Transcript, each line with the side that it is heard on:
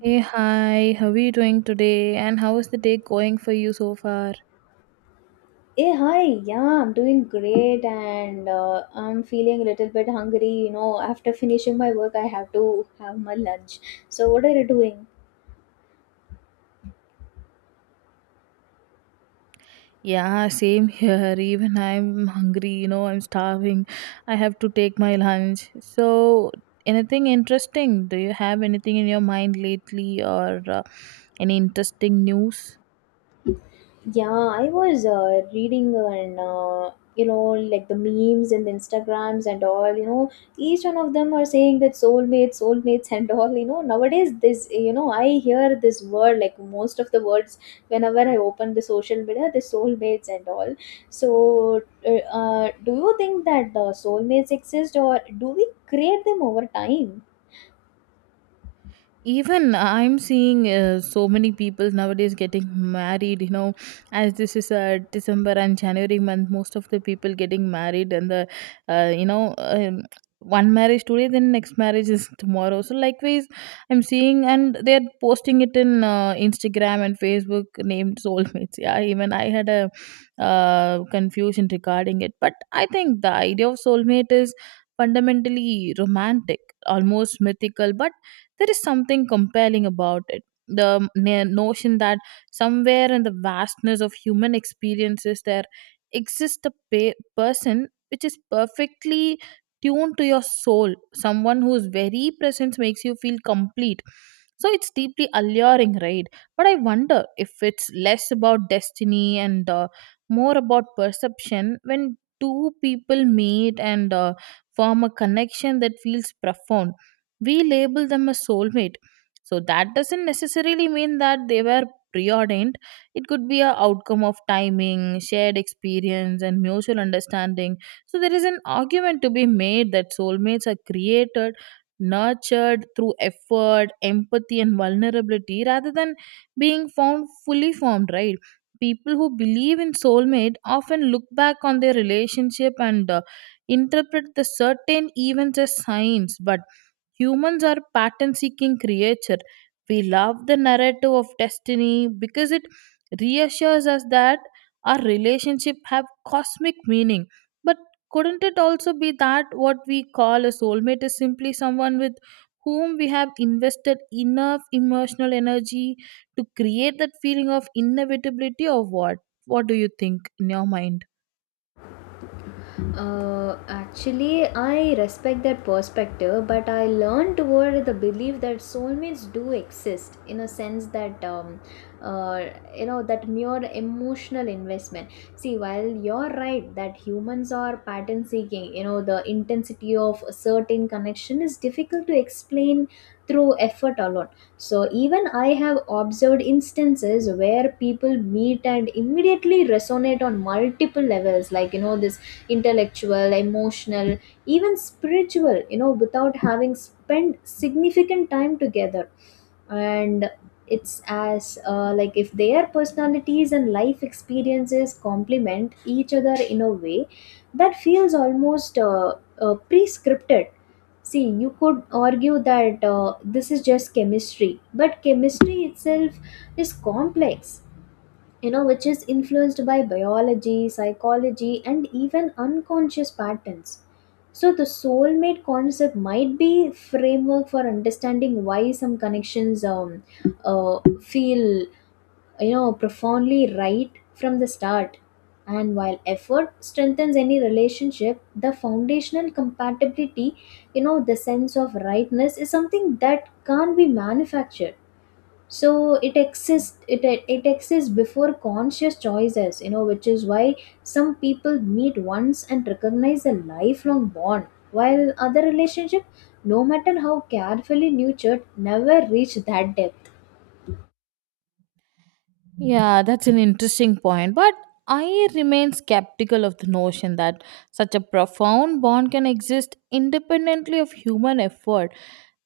right: Hey, hi, how are you doing today? And how is the day going for you so far?
left: Hey, hi. Yeah, I'm doing great and I'm feeling a little bit hungry. You know, after finishing my work, I have to have my lunch. So, what are you doing?
right: Yeah, same here. Even I'm hungry, I'm starving. I have to take my lunch. So, anything interesting? Do you have anything in your mind lately or any interesting news?
left: Yeah, I was reading and you know like the memes and the Instagrams and all, you know, each one of them are saying that soulmates, soulmates and all, you know, nowadays this, you know, I hear this word like most of the words whenever I open the social media, the soulmates and all. So do you think that soulmates exist or do we create them over time?
right: Even I'm seeing so many people nowadays getting married as this is December and January month. Most of the people getting married, and the you know one marriage today, then next marriage is tomorrow. So likewise I'm seeing, and they're posting it in Instagram and Facebook named soulmates. Yeah, even I had a confusion regarding it, but I think the idea of soulmate is fundamentally romantic, almost mythical, but there is something compelling about it. The notion that somewhere in the vastness of human experiences, there exists a person which is perfectly tuned to your soul, someone whose very presence makes you feel complete. So it's deeply alluring, right? But I wonder if it's less about destiny and more about perception. When two people meet and form a connection that feels profound, we label them as soulmate. So that doesn't necessarily mean that they were preordained. It could be a outcome of timing, shared experience, and mutual understanding. So there is an argument to be made that soulmates are created, nurtured through effort, empathy, and vulnerability, rather than being found fully formed, right? People who believe in soulmate often look back on their relationship and interpret the certain events as signs. But humans are pattern seeking creature. We love the narrative of destiny because it reassures us that our relationship have cosmic meaning. But couldn't it also be that what we call a soulmate is simply someone with whom we have invested enough emotional energy to create that feeling of inevitability or what? What do you think in your mind?
left: Mm. Actually, I respect that perspective, but I learned toward the belief that soulmates do exist in a sense that, uh, you know, that mere emotional investment. See, while you're right that humans are pattern seeking, you know, the intensity of a certain connection is difficult to explain through effort alone. So, even I have observed instances where people meet and immediately resonate on multiple levels, like, you know, this intellectual emotional even spiritual, you know, without having spent significant time together, and it's as like if their personalities and life experiences complement each other in a way that feels almost pre-scripted. See, you could argue that this is just chemistry, but chemistry itself is complex, you know, which is influenced by biology, psychology, and even unconscious patterns. So the soulmate concept might be framework for understanding why some connections uh, feel, you know, profoundly right from the start. And while effort strengthens any relationship, the foundational compatibility, you know, the sense of rightness is something that can't be manufactured. So it exists, it exists before conscious choices, you know, which is why some people meet once and recognize a lifelong bond, while other relationship, no matter how carefully nurtured, never reach that depth.
right: Yeah, that's an interesting point. But I remain skeptical of the notion that such a profound bond can exist independently of human effort.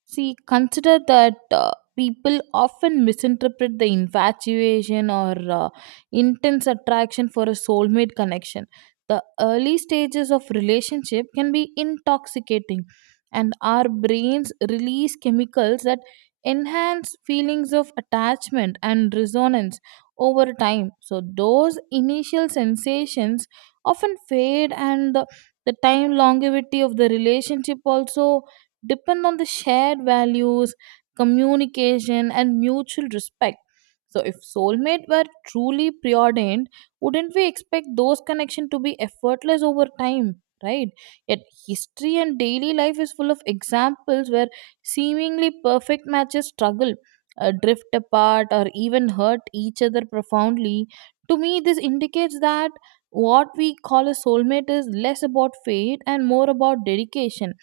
right: See, consider that people often misinterpret the infatuation or intense attraction for a soulmate connection. The early stages of relationship can be intoxicating, and our brains release chemicals that enhance feelings of attachment and resonance over time. So those initial sensations often fade, and the time longevity of the relationship also depend on the shared values, communication, and mutual respect. So if soulmate were truly preordained, wouldn't we expect those connection to be effortless over time? Right, yet history and daily life is full of examples where seemingly perfect matches struggle, drift apart, or even hurt each other profoundly. To me, this indicates that what we call a soulmate is less about fate and more about dedication,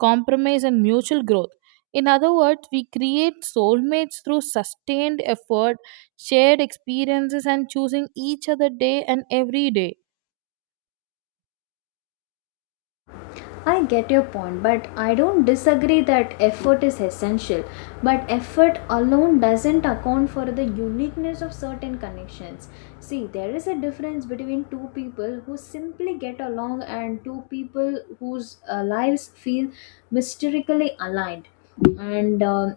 right: compromise, and mutual growth. In other words, we create soulmates through sustained effort, shared experiences, and choosing each other day and every day.
left: I get your point, but I don't disagree that effort is essential. But effort alone doesn't account for the uniqueness of certain connections. See, there is a difference between two people who simply get along and two people whose lives feel mysteriously aligned. And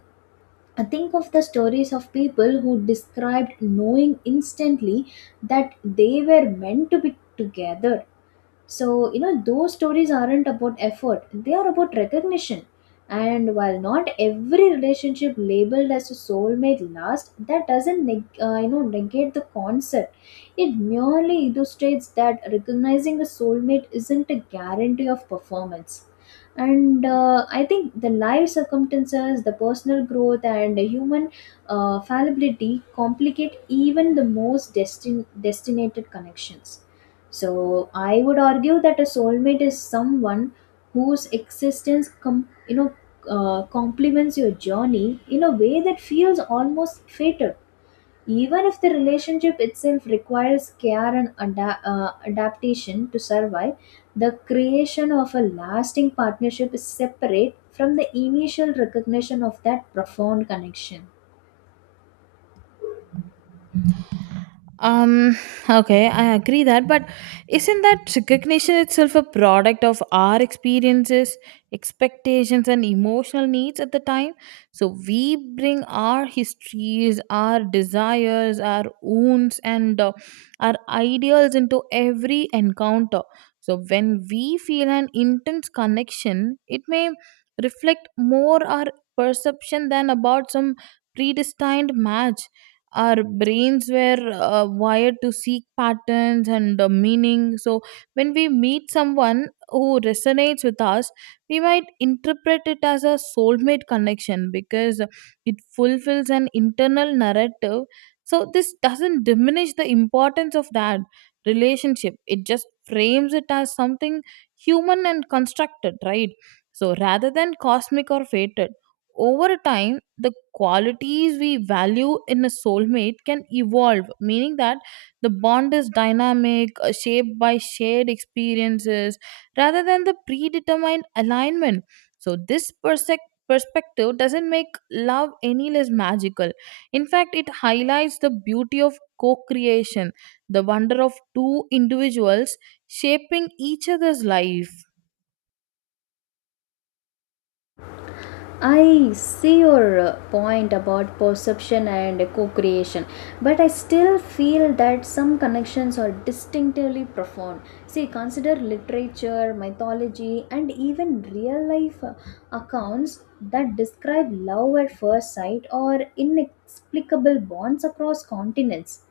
left: I think of the stories of people who described knowing instantly that they were meant to be together. So, you know, those stories aren't about effort, they are about recognition. And while not every relationship labeled as a soulmate lasts, that doesn't you know, negate the concept. It merely illustrates that recognizing a soulmate isn't a guarantee of performance. And I think the life circumstances, the personal growth, and the human fallibility complicate even the most destinated connections. So I would argue that a soulmate is someone whose existence, you know, complements your journey in a way that feels almost fated, even if the relationship itself requires care and adaptation to survive. The creation of a lasting partnership is separate from the initial recognition of that profound connection.
right: Um, okay, I agree that, but isn't that recognition itself a product of our experiences, expectations, and emotional needs at the time? So we bring our histories, our desires, our wounds, and our ideals into every encounter. So when we feel an intense connection, it may reflect more our perception than about some predestined match. Our brains were wired to seek patterns and meaning. So when we meet someone who resonates with us, we might interpret it as a soulmate connection because it fulfills an internal narrative. So this doesn't diminish the importance of that relationship, it just frames it as something human and constructed, right? So rather than cosmic or fated, over time, the qualities we value in a soulmate can evolve, meaning that the bond is dynamic, shaped by shared experiences rather than the predetermined alignment. So, this perspective doesn't make love any less magical. In fact, it highlights the beauty of co creation, the wonder of two individuals shaping each other's life.
left: I see your point about perception and co creation, but I still feel that some connections are distinctively profound. See, consider literature, mythology, and even real life accounts that describe love at first sight or inexplicable bonds across continents.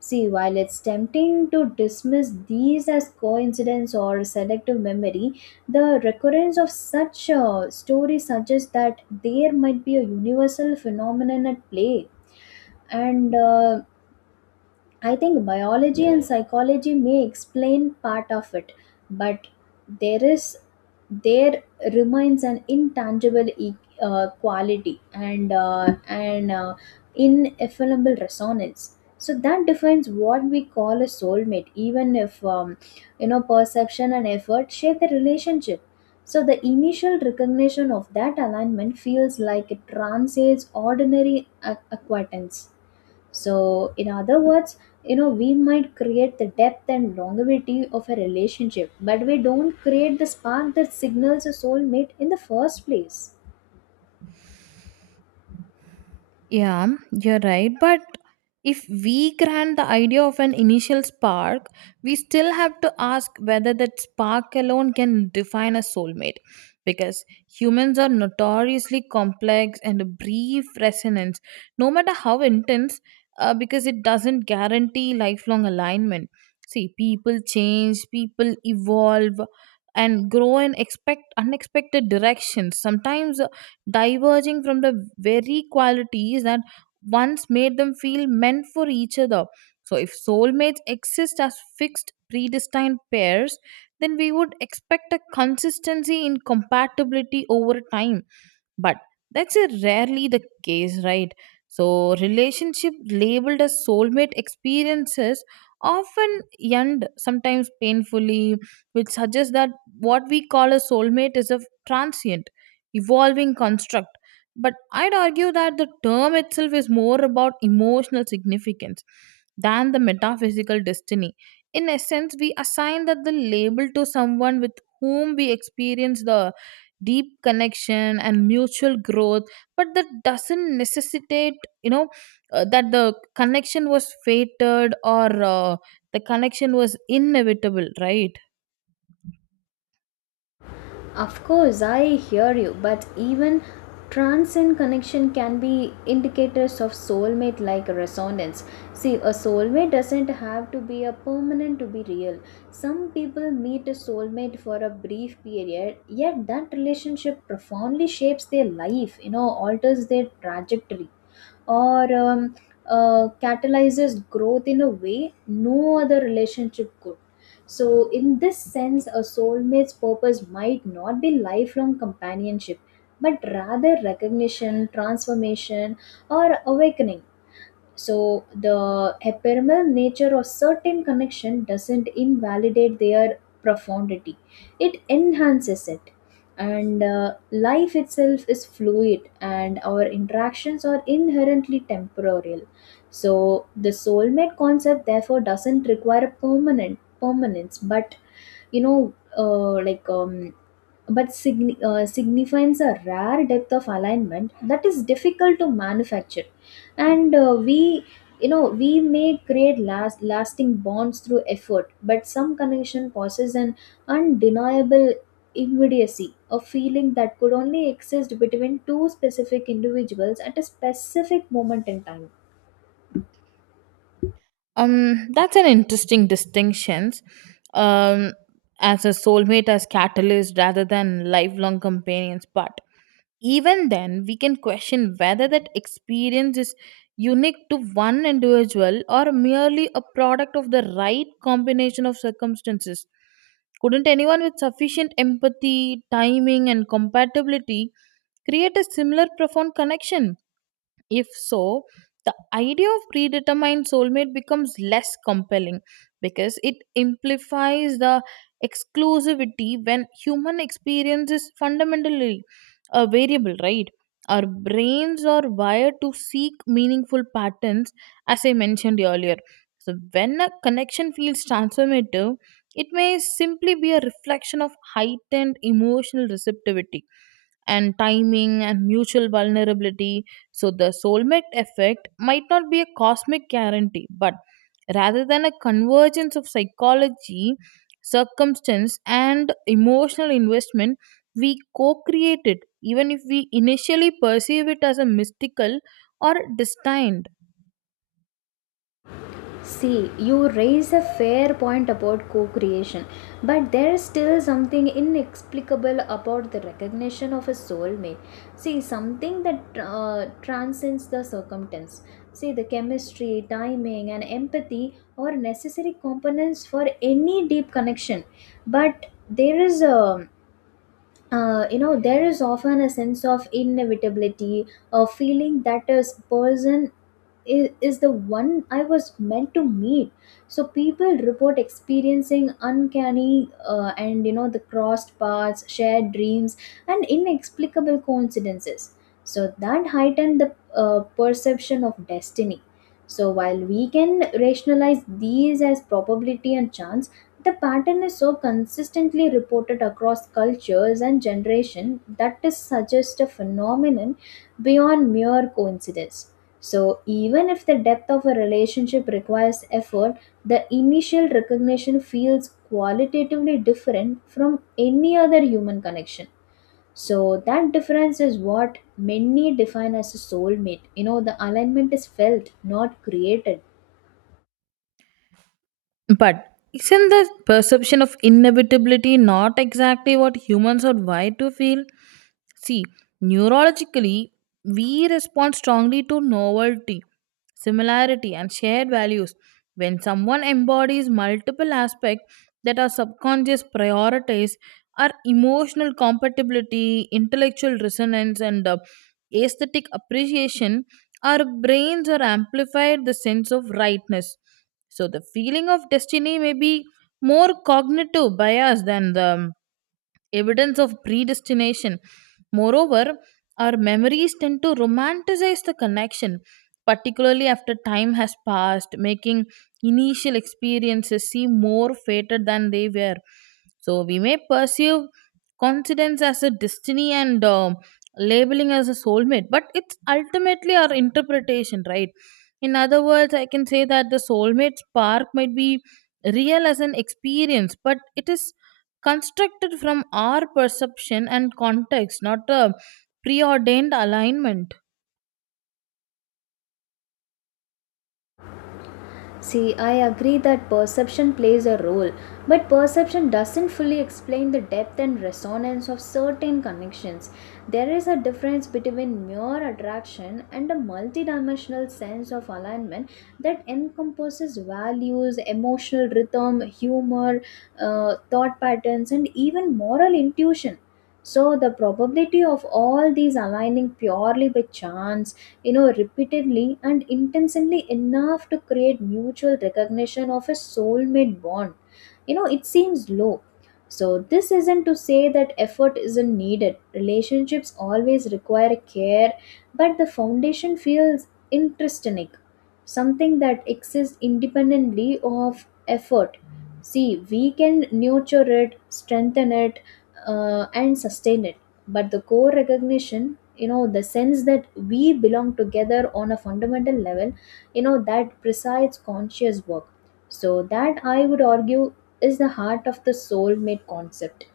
left: See, while it's tempting to dismiss these as coincidence or selective memory, the recurrence of such stories suggests that there might be a universal phenomenon at play. And I think biology and psychology may explain part of it, but there is, there remains an intangible quality and an ineffable resonance. So that defines what we call a soulmate, even if you know, perception and effort shape the relationship. So the initial recognition of that alignment feels like it transcends ordinary acquaintance. So, in other words, you know, we might create the depth and longevity of a relationship, but we don't create the spark that signals a soulmate in the first place.
right: Yeah, you're right. But if we grant the idea of an initial spark, we still have to ask whether that spark alone can define a soulmate. Because humans are notoriously complex and a brief resonance, no matter how intense, because it doesn't guarantee lifelong alignment. See, people change, people evolve, and grow and expect unexpected directions. Sometimes diverging from the very qualities that once made them feel meant for each other. So, if soulmates exist as fixed, predestined pairs, then we would expect a consistency in compatibility over time, but that's a rarely the case, right? So relationship labeled as soulmate experiences often end, sometimes painfully, which suggests that what we call a soulmate is a transient, evolving construct. But I'd argue that the term itself is more about emotional significance than the metaphysical destiny. In essence, we assign that the label to someone with whom we experience the deep connection and mutual growth, but that doesn't necessitate, you know that the connection was fated, or the connection was inevitable, right?
left: Of course, I hear you, but even transcend connection can be indicators of soulmate like resonance. See, a soulmate doesn't have to be a permanent to be real. Some people meet a soulmate for a brief period, yet that relationship profoundly shapes their life, you know, alters their trajectory or catalyzes growth in a way no other relationship could. So, in this sense, a soulmate's purpose might not be lifelong companionship, but rather recognition, transformation, or awakening. So the ephemeral nature of certain connection doesn't invalidate their profundity, it enhances it. And life itself is fluid and our interactions are inherently temporal. So the soulmate concept therefore doesn't require a permanent permanence, but, you know, uh, like um, signifies a rare depth of alignment that is difficult to manufacture. And we, you know, we may create lasting bonds through effort, but some connection possesses an undeniable immediacy, a feeling that could only exist between two specific individuals at a specific moment in time.
right: That's an interesting distinctions, um as a soulmate as catalyst rather than lifelong companions. But even then, we can question whether that experience is unique to one individual or merely a product of the right combination of circumstances. Couldn't anyone with sufficient empathy, timing, and compatibility create a similar profound connection? If so, the idea of predetermined soulmate becomes less compelling because it implies the exclusivity when human experience is fundamentally a variable, right? Our brains are wired to seek meaningful patterns, as I mentioned earlier. So, when a connection feels transformative, it may simply be a reflection of heightened emotional receptivity and timing and mutual vulnerability. So, the soulmate effect might not be a cosmic guarantee, but rather than a convergence of psychology, circumstance, and emotional investment, we co create it, even if we initially perceive it as a mystical or destined.
left: See, you raise a fair point about co creation, but there's still something inexplicable about the recognition of a soulmate. See, something that transcends the circumstance. See, the chemistry, timing, and empathy are necessary components for any deep connection, but there is a you know, there is often a sense of inevitability, a feeling that a person is the one I was meant to meet. So people report experiencing uncanny and, you know, the crossed paths, shared dreams, and inexplicable coincidences. So that heightened the perception of destiny. So while we can rationalize these as probability and chance, the pattern is so consistently reported across cultures and generations that it suggests a phenomenon beyond mere coincidence. So, even if the depth of a relationship requires effort, the initial recognition feels qualitatively different from any other human connection. So, that difference is what many define as a soulmate. You know, the alignment is felt, not created.
right: But isn't the perception of inevitability not exactly what humans are wired to feel? See, neurologically, we respond strongly to novelty, similarity, and shared values. When someone embodies multiple aspects that our subconscious prioritize, our emotional compatibility, intellectual resonance, and aesthetic appreciation, our brains are amplified the sense of rightness. So, the feeling of destiny may be more cognitive bias than the evidence of predestination. Moreover, our memories tend to romanticize the connection, particularly after time has passed, making initial experiences seem more fated than they were. So we may perceive coincidence as a destiny and labeling as a soulmate, but it's ultimately our interpretation, right? In other words, I can say that the soulmate spark might be real as an experience, but it is constructed from our perception and context, not a preordained alignment.
left: See, I agree that perception plays a role, but perception doesn't fully explain the depth and resonance of certain connections. There is a difference between mere attraction and a multidimensional sense of alignment that encompasses values, emotional rhythm, humor, thought patterns, and even moral intuition. So, the probability of all these aligning purely by chance, you know, repeatedly and intensely enough to create mutual recognition of a soulmate bond, you know, it seems low. So this isn't to say that effort isn't needed, relationships always require care, but the foundation feels intrinsic, something that exists independently of effort. See, we can nurture it, strengthen it, and sustain it, but the core recognition, you know, the sense that we belong together on a fundamental level, you know, that presides conscious work. So that, I would argue, is the heart of the soulmate concept.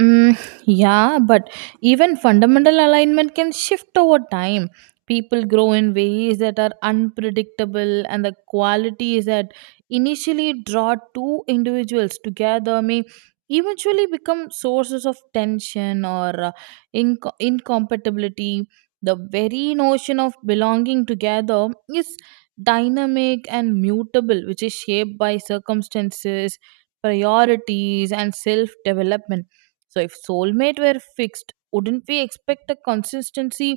right: Mm, yeah, but even fundamental alignment can shift over time. People grow in ways that are unpredictable, and the qualities that initially draw two individuals together may eventually become sources of tension or incompatibility. The very notion of belonging together is dynamic and mutable, which is shaped by circumstances, priorities, and self development. So if soulmate were fixed, wouldn't we expect a consistency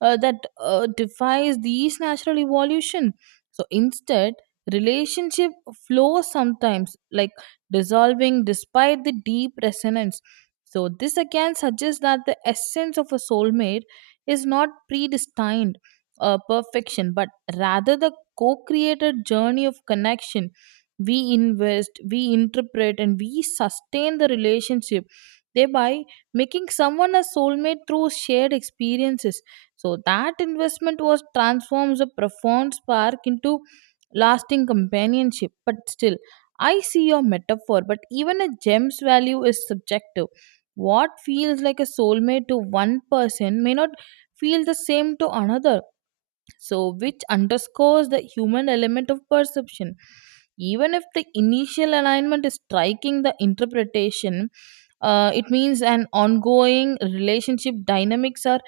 right: that defies these natural evolution? So instead, relationship flows sometimes like dissolving despite the deep resonance. So this again suggests that the essence of a soulmate is not predestined perfection, but rather the co-created journey of connection. We invest, we interpret, and we sustain the relationship, thereby making someone a soulmate through shared experiences. So that investment was transforms a profound spark into lasting companionship. But still, I see your metaphor, but even a gem's value is subjective. What feels like a soulmate to one person may not feel the same to another, so which underscores the human element of perception. Even if the initial alignment is striking, the interpretation, it means an ongoing relationship dynamics are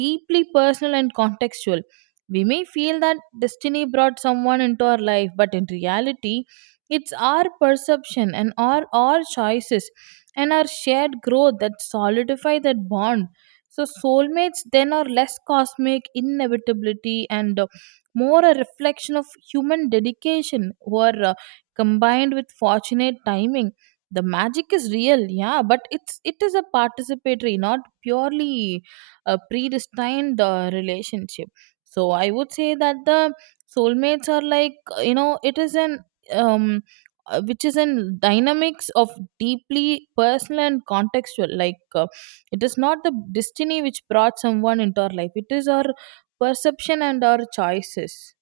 right: deeply personal and contextual. We may feel that destiny brought someone into our life, but in reality, it's our perception and our choices and our shared growth that solidify that bond. So soulmates then are less cosmic inevitability and more a reflection of human dedication or combined with fortunate timing. The magic is real, yeah, but it is a participatory, not purely a predestined relationship. So I would say that the soulmates are like it is an um which is in dynamics of deeply personal and contextual, like, it is not the destiny which brought someone into our life, it is our perception and our choices.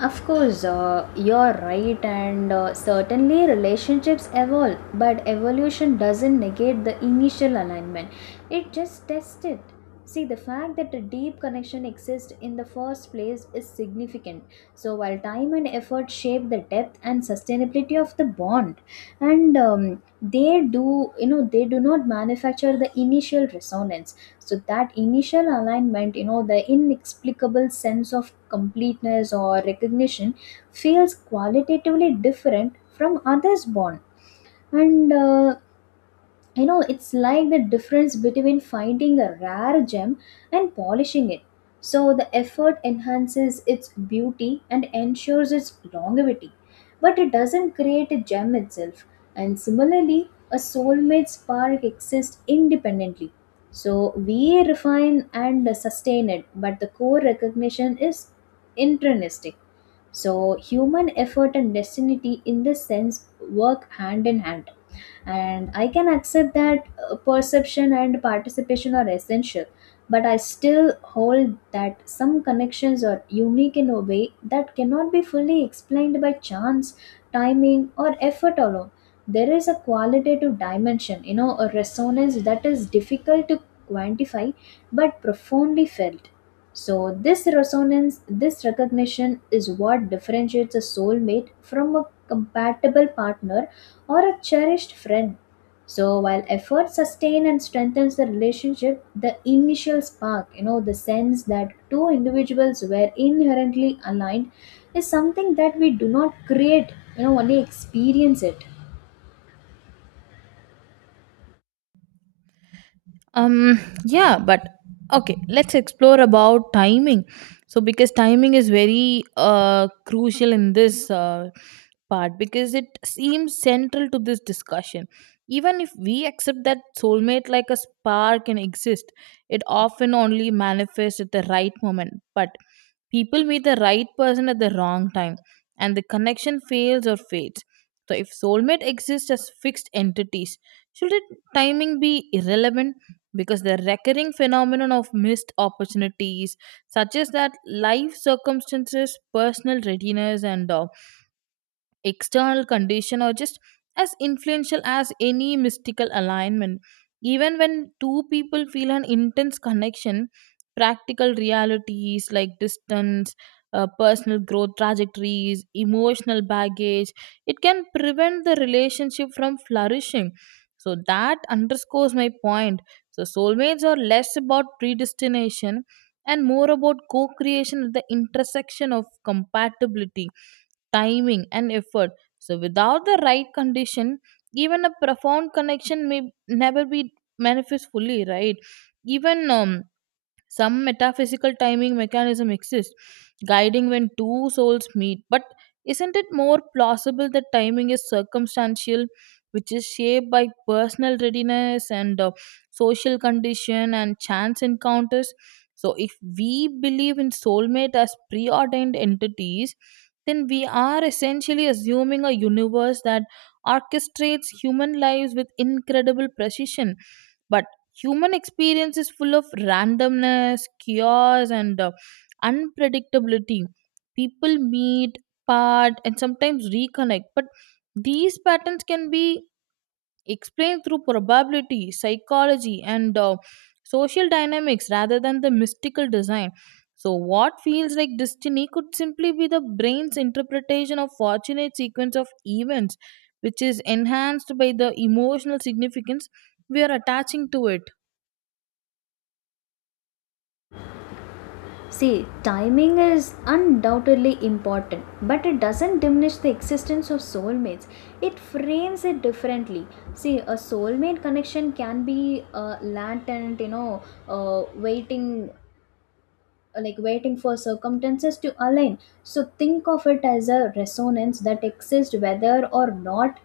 left: Of course, you're right, and certainly relationships evolve, but evolution doesn't negate the initial alignment. It just tests it. See, the fact that a deep connection exists in the first place is significant. So, while time and effort shape the depth and sustainability of the bond, and they do, you know, they do not manufacture the initial resonance. So that initial alignment, you know, the inexplicable sense of completeness or recognition feels qualitatively different from others born. And you know, it's like the difference between finding a rare gem and polishing it. So the effort enhances its beauty and ensures its longevity, but it doesn't create a gem itself. And similarly, a soulmate spark exists independently. So we refine and sustain it, but the core recognition is intrinsic. So human effort and destiny, in this sense, work hand in hand. And I can accept that perception and participation are essential, but I still hold that some connections are unique in a way that cannot be fully explained by chance, timing, or effort alone. There is a qualitative dimension, you know, a resonance that is difficult to quantify but profoundly felt. So, this resonance, this recognition is what differentiates a soulmate from a compatible partner or a cherished friend. So while effort sustains and strengthens the relationship, the initial spark, you know, the sense that two individuals were inherently aligned is something that we do not create, you know, only experience it.
right: um yeah but okay, let's explore about timing. So because timing is very crucial in this part, because it seems central to this discussion. Even if we accept that soulmate like a spark can exist, it often only manifests at the right moment. But people meet the right person at the wrong time, and the connection fails or fades. So if soulmate exists as fixed entities, should it, timing be irrelevant? Because the recurring phenomenon of missed opportunities suggests that life circumstances, personal readiness, and external condition or just as influential as any mystical alignment. Even when two people feel an intense connection, practical realities like distance, personal growth trajectories, emotional baggage, it can prevent the relationship from flourishing. So that underscores my point. So soulmates are less about predestination and more about co creation at the intersection of compatibility, timing, and effort. So without the right condition, even a profound connection may never be manifest fully, right? Even some metaphysical timing mechanism exists, guiding when two souls meet. But isn't it more plausible that timing is circumstantial, which is shaped by personal readiness and social condition and chance encounters? So, if we believe in soulmate as preordained entities, then we are essentially assuming a universe that orchestrates human lives with incredible precision. But human experience is full of randomness, chaos, and unpredictability. People meet, part, and sometimes reconnect, but these patterns can be explained through probability, psychology, and social dynamics rather than the mystical design. So what feels like destiny could simply be the brain's interpretation of fortunate sequence of events, which is enhanced by the emotional significance we are attaching to it.
left: See, timing is undoubtedly important, but it doesn't diminish the existence of soulmates. It frames it differently. See, a soulmate connection can be latent, you know, waiting, like waiting for circumstances to align. So think of it as a resonance that exists whether or not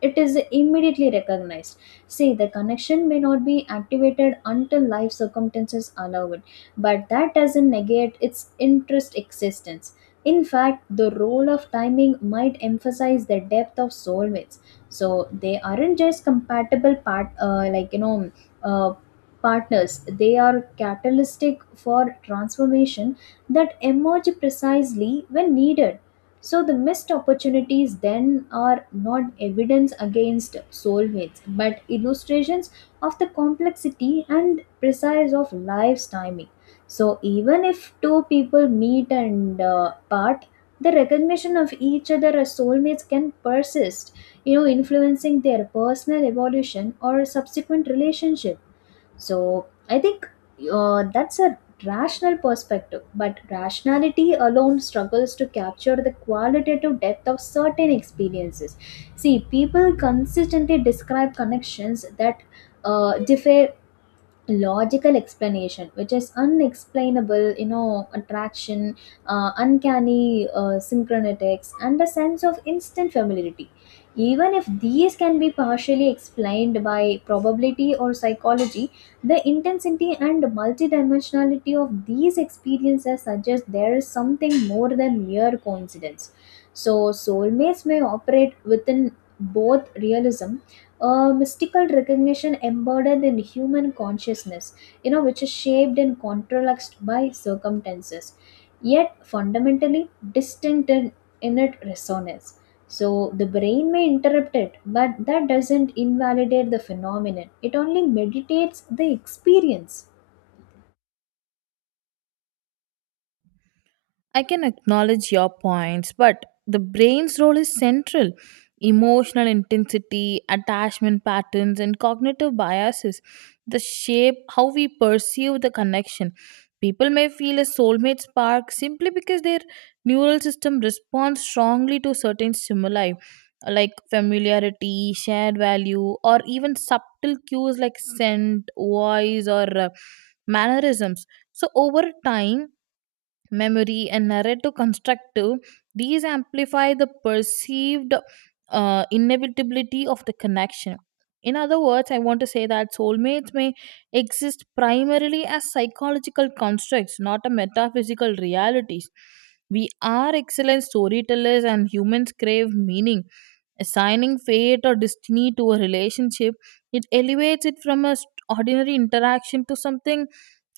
left: it is immediately recognized. See, the connection may not be activated until life circumstances allow it, but that doesn't negate its interest existence. In fact, the role of timing might emphasize the depth of soulmates. So they aren't just compatible like, you know, uh, partners. They are catalytic for transformation that emerge precisely when needed. So the missed opportunities then are not evidence against soulmates, but illustrations of the complexity and precise of life's timing. So even if two people meet and part, the recognition of each other as soulmates can persist, you know, influencing their personal evolution or subsequent relationship. So I think that's a rational perspective, but rationality alone struggles to capture the qualitative depth of certain experiences. See, people consistently describe connections that differ logical explanation, which is unexplainable, you know, attraction, uncanny synchronetics, and a sense of instant familiarity. Even if these can be partially explained by probability or psychology, the intensity and multidimensionality of these experiences suggest there is something more than mere coincidence. So soulmates may operate within both realism, a mystical recognition embodied in human consciousness, you know, which is shaped and controlled by circumstances, yet fundamentally distinct in its resonance. So the brain may interrupt it, but that doesn't invalidate the phenomenon. It only meditates the experience.
right: I can acknowledge your points, but the brain's role is central. Emotional intensity, attachment patterns, and cognitive biases the shape how we perceive the connection. People may feel a soulmate spark simply because their neural system responds strongly to certain stimuli like familiarity, shared value, or even subtle cues like scent, voice, or mannerisms. So, over time, memory, and narrative constructive, these amplify the perceived inevitability of the connection. In other words, I want to say that soulmates may exist primarily as psychological constructs, not a metaphysical realities. We are excellent storytellers, and humans crave meaning. Assigning fate or destiny to a relationship, it elevates it from a ordinary interaction to something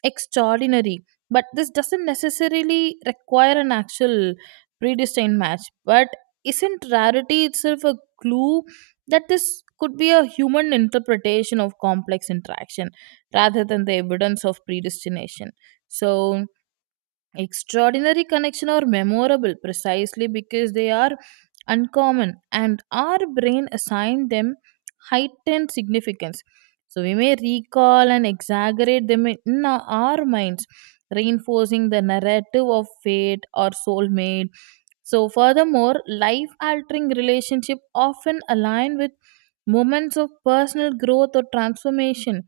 right: extraordinary. But this doesn't necessarily require an actual predestined match. But isn't rarity itself a clue that this could be a human interpretation of complex interaction rather than the evidence of predestination? So extraordinary connection are memorable precisely because they are uncommon, and our brain assigned them heightened significance. So we may recall and exaggerate them in our minds, reinforcing the narrative of fate or soulmate. So furthermore, life altering relationship often align with moments of personal growth or transformation.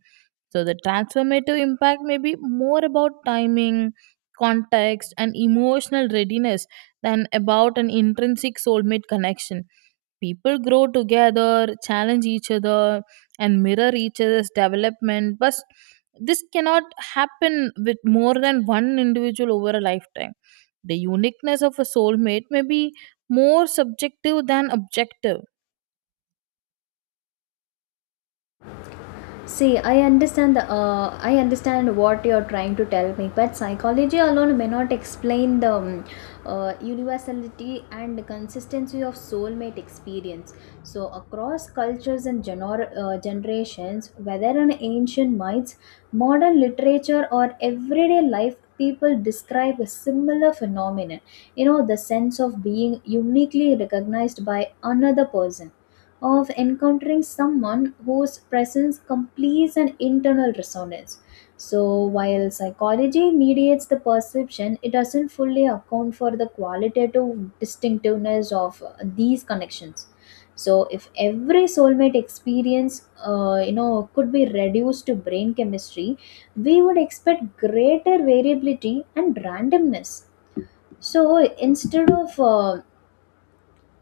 right: So the transformative impact may be more about timing, context, and emotional readiness than about an intrinsic soulmate connection. People grow together, challenge each other, and mirror each other's development, but this cannot happen with more than one individual over a lifetime. The uniqueness of a soulmate may be more subjective than objective.
left: See, I understand the I understand what you're trying to tell me, but psychology alone may not explain the universality and consistency of soulmate experience. So, across cultures and generations, whether in ancient myths, modern literature, or everyday life, people describe a similar phenomenon. You know, the sense of being uniquely recognized by another person, of encountering someone whose presence completes an internal resonance. So, while psychology mediates the perception, it doesn't fully account for the qualitative distinctiveness of these connections. So, if every soulmate experience, you know, could be reduced to brain chemistry, we would expect greater variability and randomness. So, instead of uh,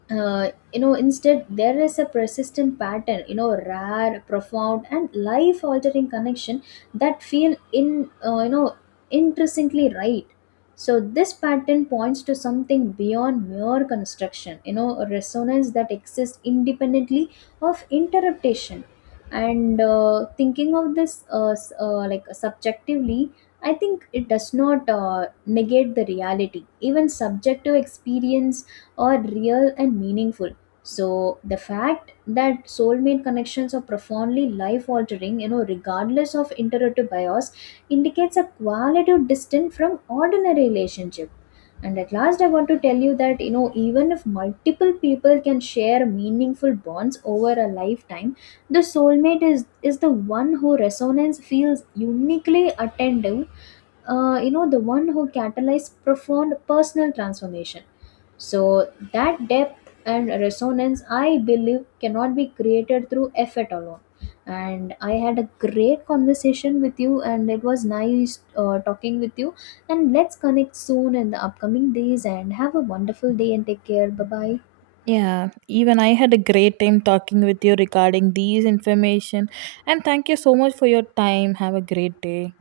left: uh, you know, instead there is a persistent pattern, you know, rare, profound, and life altering connection that feel in, you know, intrinsically right. So this pattern points to something beyond mere construction, you know, a resonance that exists independently of interpretation. And thinking of this like subjectively, I think it does not negate the reality. Even subjective experience are real and meaningful. So the fact that soulmate connections are profoundly life altering, you know, regardless of interrupted bias, indicates a qualitative distance from ordinary relationship. And at last, I want to tell you that, you know, even if multiple people can share meaningful bonds over a lifetime, the soulmate is the one who resonance feels uniquely attentive, you know, the one who catalyzed profound personal transformation. So that depth and resonance, I believe, cannot be created through effort alone. And I had a great conversation with you, and it was nice talking with you. And let's connect soon in the upcoming days and have a wonderful day and take care, bye bye.
right: Yeah, even I had a great time talking with you regarding these information, and thank you so much for your time. Have a great day.